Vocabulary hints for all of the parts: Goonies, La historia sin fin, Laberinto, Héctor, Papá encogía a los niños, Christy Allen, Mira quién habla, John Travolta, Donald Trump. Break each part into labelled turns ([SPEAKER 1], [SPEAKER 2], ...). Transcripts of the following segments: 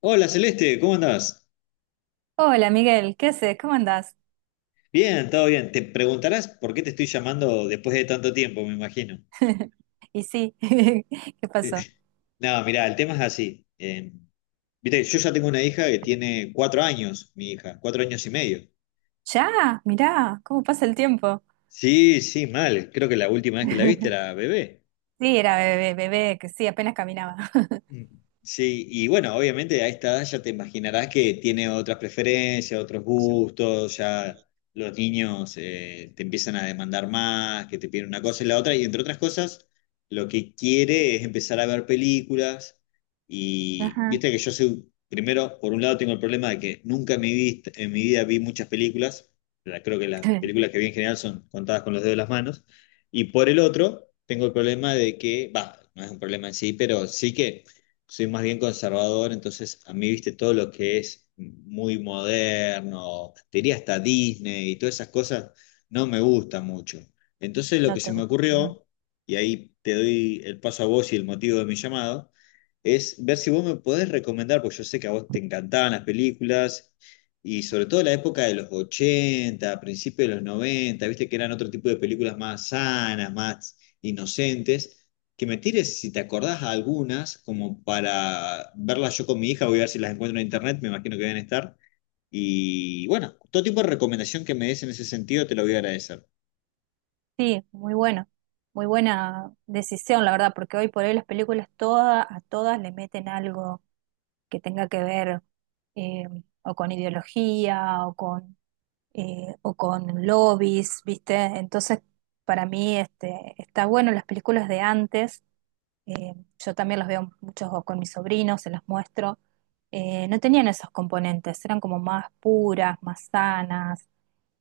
[SPEAKER 1] Hola, Celeste, ¿cómo andás?
[SPEAKER 2] Hola Miguel, ¿qué haces? ¿Cómo andás?
[SPEAKER 1] Bien, todo bien. Te preguntarás por qué te estoy llamando después de tanto tiempo, me imagino.
[SPEAKER 2] Y sí, ¿qué
[SPEAKER 1] Eh,
[SPEAKER 2] pasó?
[SPEAKER 1] No, mirá, el tema es así. Viste, yo ya tengo una hija que tiene 4 años, mi hija, 4 años y medio.
[SPEAKER 2] Ya, mirá, ¿cómo pasa el tiempo?
[SPEAKER 1] Sí, sí, mal. Creo que la última vez que la viste era bebé.
[SPEAKER 2] Sí, era bebé, bebé, que sí, apenas caminaba.
[SPEAKER 1] Mm, Sí, y bueno, obviamente a esta edad ya te imaginarás que tiene otras preferencias, otros gustos, ya los niños te empiezan a demandar más, que te piden una cosa y la otra, y entre otras cosas, lo que quiere es empezar a ver películas, y
[SPEAKER 2] Ajá.
[SPEAKER 1] viste que yo soy, primero, por un lado tengo el problema de que nunca en mi, en mi vida vi muchas películas, creo que las películas que vi en general son contadas con los dedos de las manos, y por el otro, tengo el problema de que, va, no es un problema en sí, pero sí que soy más bien conservador, entonces a mí, viste, todo lo que es muy moderno, te diría hasta Disney y todas esas cosas, no me gusta mucho. Entonces lo
[SPEAKER 2] No
[SPEAKER 1] que
[SPEAKER 2] te
[SPEAKER 1] se me
[SPEAKER 2] gusta.
[SPEAKER 1] ocurrió, y ahí te doy el paso a vos y el motivo de mi llamado, es ver si vos me podés recomendar, porque yo sé que a vos te encantaban las películas, y sobre todo la época de los 80 principios de los 90 viste que eran otro tipo de películas más sanas, más inocentes, que me tires, si te acordás, algunas, como para verlas yo con mi hija. Voy a ver si las encuentro en internet, me imagino que deben estar. Y bueno, todo tipo de recomendación que me des en ese sentido te lo voy a agradecer.
[SPEAKER 2] Sí, muy bueno, muy buena decisión, la verdad, porque hoy por hoy las películas todas, a todas le meten algo que tenga que ver eh, o con ideología o o con lobbies, ¿viste? Entonces, para mí este, está bueno las películas de antes. Yo también los veo muchos o con mis sobrinos, se los muestro. No tenían esos componentes, eran como más puras, más sanas,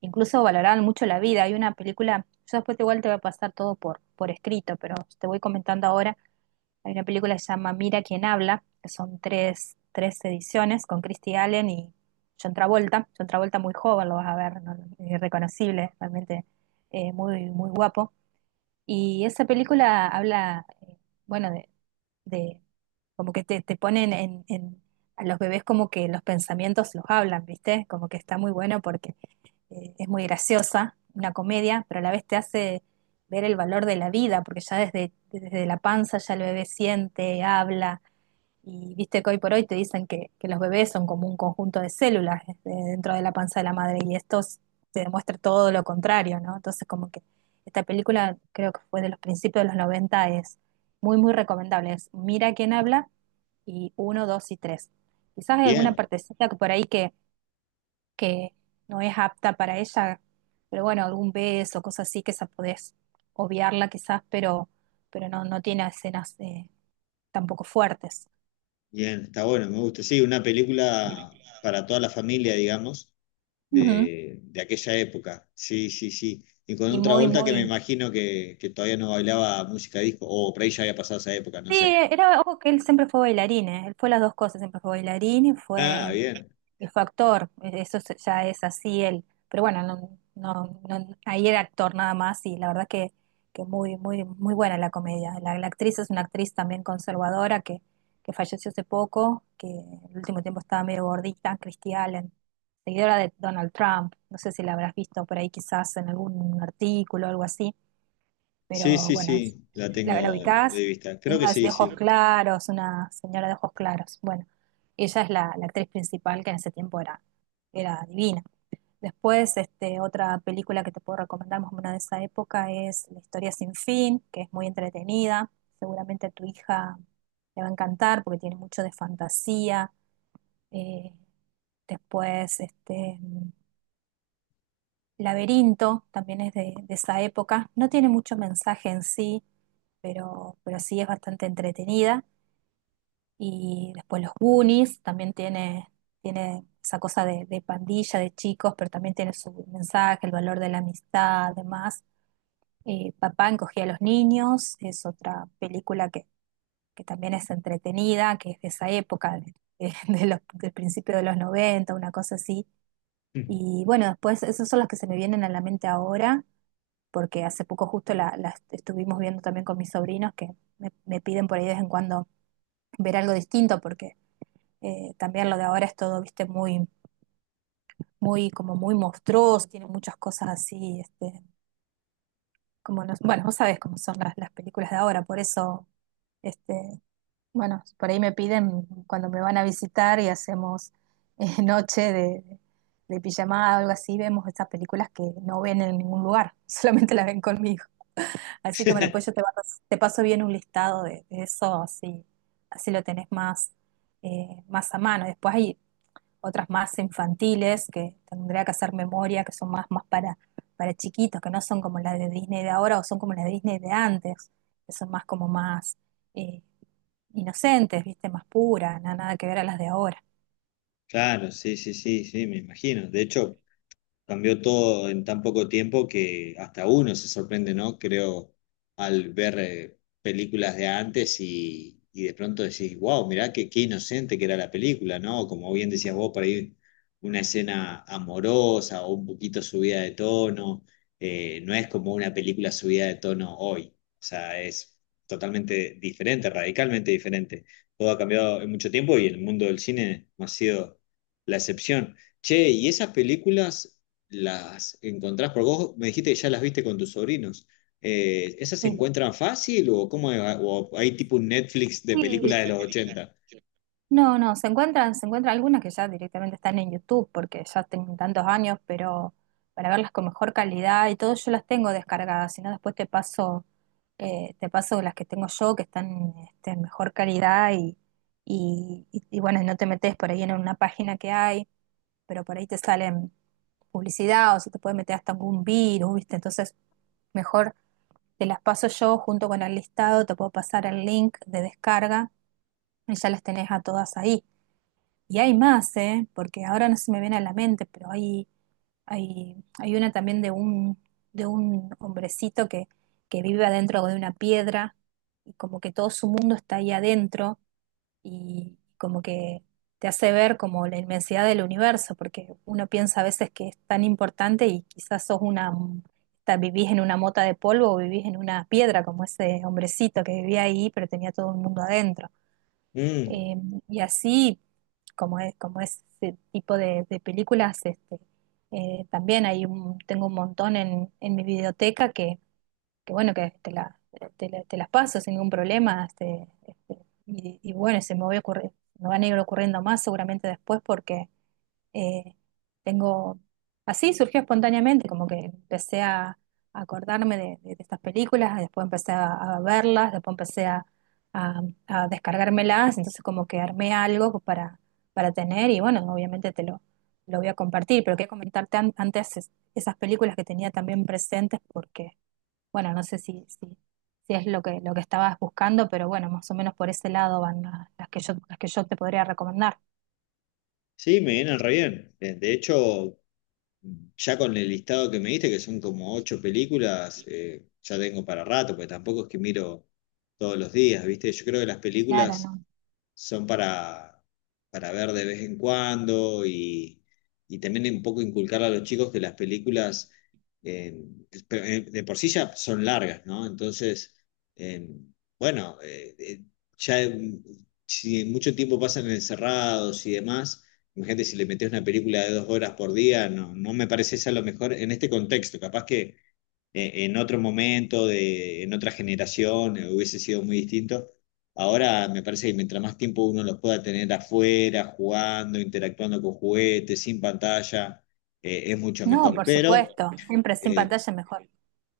[SPEAKER 2] incluso valoraban mucho la vida. Hay una película, yo después igual te voy a pasar todo por escrito, pero te voy comentando ahora. Hay una película que se llama Mira quién habla, que son tres ediciones con Christy Allen y John Travolta. John Travolta muy joven, lo vas a ver, ¿no? Irreconocible, realmente muy, muy guapo. Y esa película habla, bueno, de- como que te ponen a los bebés como que los pensamientos los hablan, ¿viste? Como que está muy bueno porque es muy graciosa, una comedia, pero a la vez te hace ver el valor de la vida, porque ya desde la panza ya el bebé siente, habla, y viste que hoy por hoy te dicen que los bebés son como un conjunto de células dentro de la panza de la madre y se demuestra todo lo contrario, ¿no? Entonces como que esta película creo que fue de los principios de los 90, es muy, muy recomendable. Es Mira quién habla y uno, dos y tres. Quizás hay alguna
[SPEAKER 1] Bien,
[SPEAKER 2] partecita que por ahí que no es apta para ella, pero bueno, algún beso, cosas así que esa podés obviarla quizás, pero no, no tiene escenas tampoco fuertes.
[SPEAKER 1] bien, está bueno, me gusta. Sí, una película para toda la familia, digamos,
[SPEAKER 2] Ujú.
[SPEAKER 1] de aquella época. Sí, sí, sí. Y con
[SPEAKER 2] Y
[SPEAKER 1] un
[SPEAKER 2] muy,
[SPEAKER 1] Travolta que me
[SPEAKER 2] muy...
[SPEAKER 1] imagino que todavía no bailaba música disco, o por ahí ya había pasado esa época, no
[SPEAKER 2] Sí,
[SPEAKER 1] sé.
[SPEAKER 2] era, ojo que él siempre fue bailarín, ¿eh? Él fue las dos cosas, siempre fue bailarín
[SPEAKER 1] Ah, bien.
[SPEAKER 2] y fue actor, ya es así él. Pero bueno, ahí era actor nada más y la verdad que muy, muy, muy buena la comedia. La actriz es una actriz también conservadora que falleció hace poco, que en el último tiempo estaba medio gordita, Christy Allen, seguidora de Donald Trump, no sé si la habrás visto por ahí quizás en algún artículo o algo así.
[SPEAKER 1] Sí,
[SPEAKER 2] Pero
[SPEAKER 1] sí,
[SPEAKER 2] bueno, es,
[SPEAKER 1] sí, la
[SPEAKER 2] la
[SPEAKER 1] tengo
[SPEAKER 2] ubicás,
[SPEAKER 1] de vista.
[SPEAKER 2] es
[SPEAKER 1] Creo que
[SPEAKER 2] una
[SPEAKER 1] sí,
[SPEAKER 2] de ojos
[SPEAKER 1] sí.
[SPEAKER 2] claros, una señora de ojos claros. Bueno, ella es la actriz principal que en ese tiempo era, era divina. Después, este, otra película que te puedo recomendar, más o menos de esa época, es La historia sin fin, que es muy entretenida. Seguramente a tu hija le va a encantar porque tiene mucho de fantasía. Eh, después, este, Laberinto también es de esa época. No tiene mucho mensaje en sí, pero sí es bastante entretenida. Y después los Goonies también tiene, tiene esa cosa de pandilla, de chicos, pero también tiene su mensaje, el valor de la amistad, demás. Papá encogía a los niños, es otra película que también es entretenida, que es de esa época, del principio de los 90, una cosa así. Y bueno, después esos son los que se me vienen a la mente ahora porque hace poco justo la estuvimos viendo también con mis sobrinos que me piden por ahí de vez en cuando ver algo distinto, porque también lo de ahora es todo, viste, muy, muy, como muy monstruoso, tiene muchas cosas así, este, como los, bueno, vos sabés cómo son las películas de ahora, por eso, este, bueno, por ahí me piden cuando me van a visitar y hacemos noche de pijamada o algo así, vemos estas películas que no ven en ningún lugar, solamente las ven conmigo. Así que bueno, pues yo paso te paso bien un listado de eso, así, así lo tenés más, más a mano. Después hay otras más infantiles que tendría que hacer memoria, que son más, más para chiquitos, que no son como las de Disney de ahora o son como las de Disney de antes, que son más como más eh, inocentes, viste, más puras, nada, nada que ver a las de ahora.
[SPEAKER 1] Claro, sí, sí, sí, sí, me imagino. De hecho, cambió todo en tan poco tiempo que hasta uno se sorprende, ¿no? Creo, al ver películas de antes y de pronto decís, wow, mirá qué, qué inocente que era la película, ¿no? Como bien decías vos, por ahí una escena amorosa o un poquito subida de tono, no es como una película subida de tono hoy, o sea, es totalmente diferente, radicalmente diferente. Todo ha cambiado en mucho tiempo y el mundo del cine no ha sido la excepción. Che, ¿y esas películas las encontrás? Porque vos me dijiste que ya las viste con tus sobrinos. ¿Esas se
[SPEAKER 2] Sí.
[SPEAKER 1] encuentran fácil o cómo es? ¿O hay tipo un Netflix de películas de los ochenta?
[SPEAKER 2] No, no, se encuentran algunas que ya directamente están en YouTube porque ya tienen tantos años, pero para verlas con mejor calidad y todo yo las tengo descargadas, si no después te paso las que tengo yo que están este, en mejor calidad y bueno, no te metes por ahí en una página que hay, pero por ahí te salen publicidad o se te puede meter hasta algún virus, ¿viste? Entonces mejor te las paso yo junto con el listado, te puedo pasar el link de descarga y ya las tenés a todas ahí. Y hay más, ¿eh? Porque ahora no se me viene a la mente, pero hay, hay una también de un hombrecito que vive adentro de una piedra y como que todo su mundo está ahí adentro y como que te hace ver como la inmensidad del universo, porque uno piensa a veces que es tan importante y quizás sos una, vivís en una mota de polvo o vivís en una piedra como ese hombrecito que vivía ahí, pero tenía todo el mundo adentro.
[SPEAKER 1] Mm,
[SPEAKER 2] Eh, y así, como es, como ese tipo de películas, este, también hay un, tengo un montón en mi biblioteca que bueno, que te las paso sin ningún problema. Este, y bueno, se me voy a ocurrir, me van a ir ocurriendo más seguramente después porque eh, tengo, así surgió espontáneamente, como que empecé a acordarme de estas películas, después empecé a verlas, después empecé a- a descargármelas, entonces como que armé algo pues para tener y bueno, obviamente te lo voy a compartir, pero quería comentarte antes esas películas que tenía también presentes porque, bueno, no sé si es lo lo que estabas buscando, pero bueno, más o menos por ese lado van las que yo, las que yo te podría recomendar.
[SPEAKER 1] sí, me vienen re bien. De hecho, ya con el listado que me diste, que son como ocho películas, ya tengo para rato, porque tampoco es que miro todos los días, ¿viste? Yo creo que las
[SPEAKER 2] Claro,
[SPEAKER 1] películas
[SPEAKER 2] no.
[SPEAKER 1] son para ver de vez en cuando y también un poco inculcar a los chicos que las películas eh, de por sí ya son largas, ¿no? Entonces, eh, bueno, eh, eh, ya eh, si mucho tiempo pasan encerrados y demás. Imagínate si le metes una película de 2 horas por día, no, no me parece esa lo mejor en este contexto. Capaz que en otro momento, de, en otra generación, hubiese sido muy distinto. Ahora me parece que mientras más tiempo uno los pueda tener afuera, jugando, interactuando con juguetes, sin pantalla, es mucho
[SPEAKER 2] No,
[SPEAKER 1] mejor.
[SPEAKER 2] por
[SPEAKER 1] Pero
[SPEAKER 2] supuesto, siempre sin
[SPEAKER 1] eh,
[SPEAKER 2] pantalla mejor.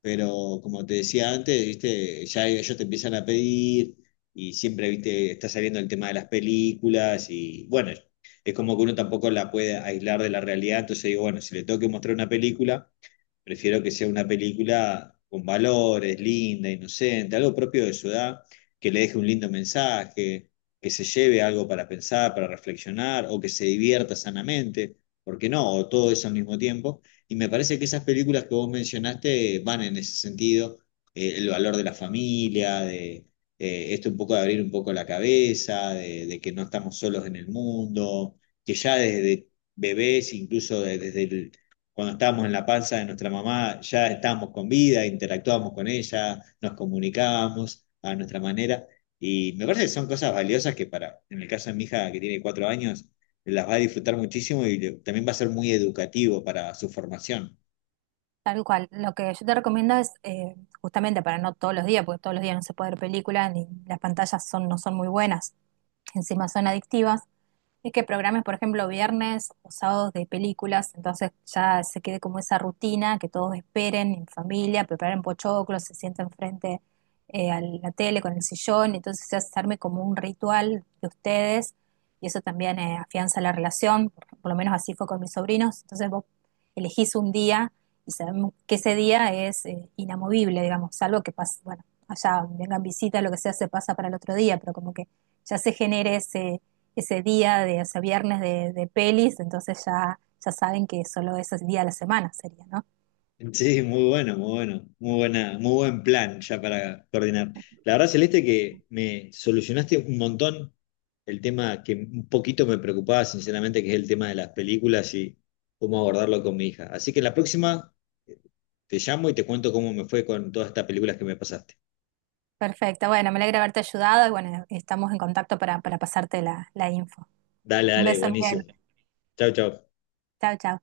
[SPEAKER 1] como te decía antes, viste, ya ellos te empiezan a pedir y siempre, viste, está saliendo el tema de las películas y bueno, es como que uno tampoco la puede aislar de la realidad, entonces digo, bueno, si le tengo que mostrar una película, prefiero que sea una película con valores, linda, inocente, algo propio de su edad, que le deje un lindo mensaje, que se lleve algo para pensar, para reflexionar, o que se divierta sanamente, porque no, o todo eso al mismo tiempo. Y me parece que esas películas que vos mencionaste van en ese sentido, el valor de la familia, de esto un poco de abrir un poco la cabeza, de que no estamos solos en el mundo, que ya desde bebés, incluso desde el, cuando estábamos en la panza de nuestra mamá, ya estábamos con vida, interactuábamos con ella, nos comunicábamos a nuestra manera. Y me parece que son cosas valiosas que para, en el caso de mi hija que tiene 4 años, las va a disfrutar muchísimo y también va a ser muy educativo para su formación.
[SPEAKER 2] Tal cual. Lo que yo te recomiendo es, justamente para no todos los días, porque todos los días no se puede ver películas, ni las pantallas son, no son muy buenas, encima son adictivas. Es que programes, por ejemplo, viernes o sábados de películas, entonces ya se quede como esa rutina que todos esperen en familia, preparen pochoclos, se sienten frente a la tele con el sillón, entonces se arme como un ritual de ustedes y eso también afianza la relación, por lo menos así fue con mis sobrinos, entonces vos elegís un día y sabemos que ese día es inamovible, digamos, salvo que pase, bueno, allá vengan visitas, lo que sea, se pasa para el otro día, pero como que ya se genere ese día de ese viernes de pelis, entonces ya, ya saben que solo ese día de la semana sería, ¿no?
[SPEAKER 1] Sí, muy bueno, muy bueno, muy buena, muy buen plan ya para coordinar. La verdad, Celeste, que me solucionaste un montón el tema que un poquito me preocupaba, sinceramente, que es el tema de las películas y cómo abordarlo con mi hija. Así que la próxima eh, te llamo y te cuento cómo me fue con todas estas películas que me pasaste.
[SPEAKER 2] Perfecto, bueno, me alegra haberte ayudado y bueno, estamos en contacto para pasarte la info.
[SPEAKER 1] Dale,
[SPEAKER 2] Un
[SPEAKER 1] dale,
[SPEAKER 2] beso,
[SPEAKER 1] buenísimo.
[SPEAKER 2] Miguel.
[SPEAKER 1] Chau, chau.
[SPEAKER 2] Chao, chao.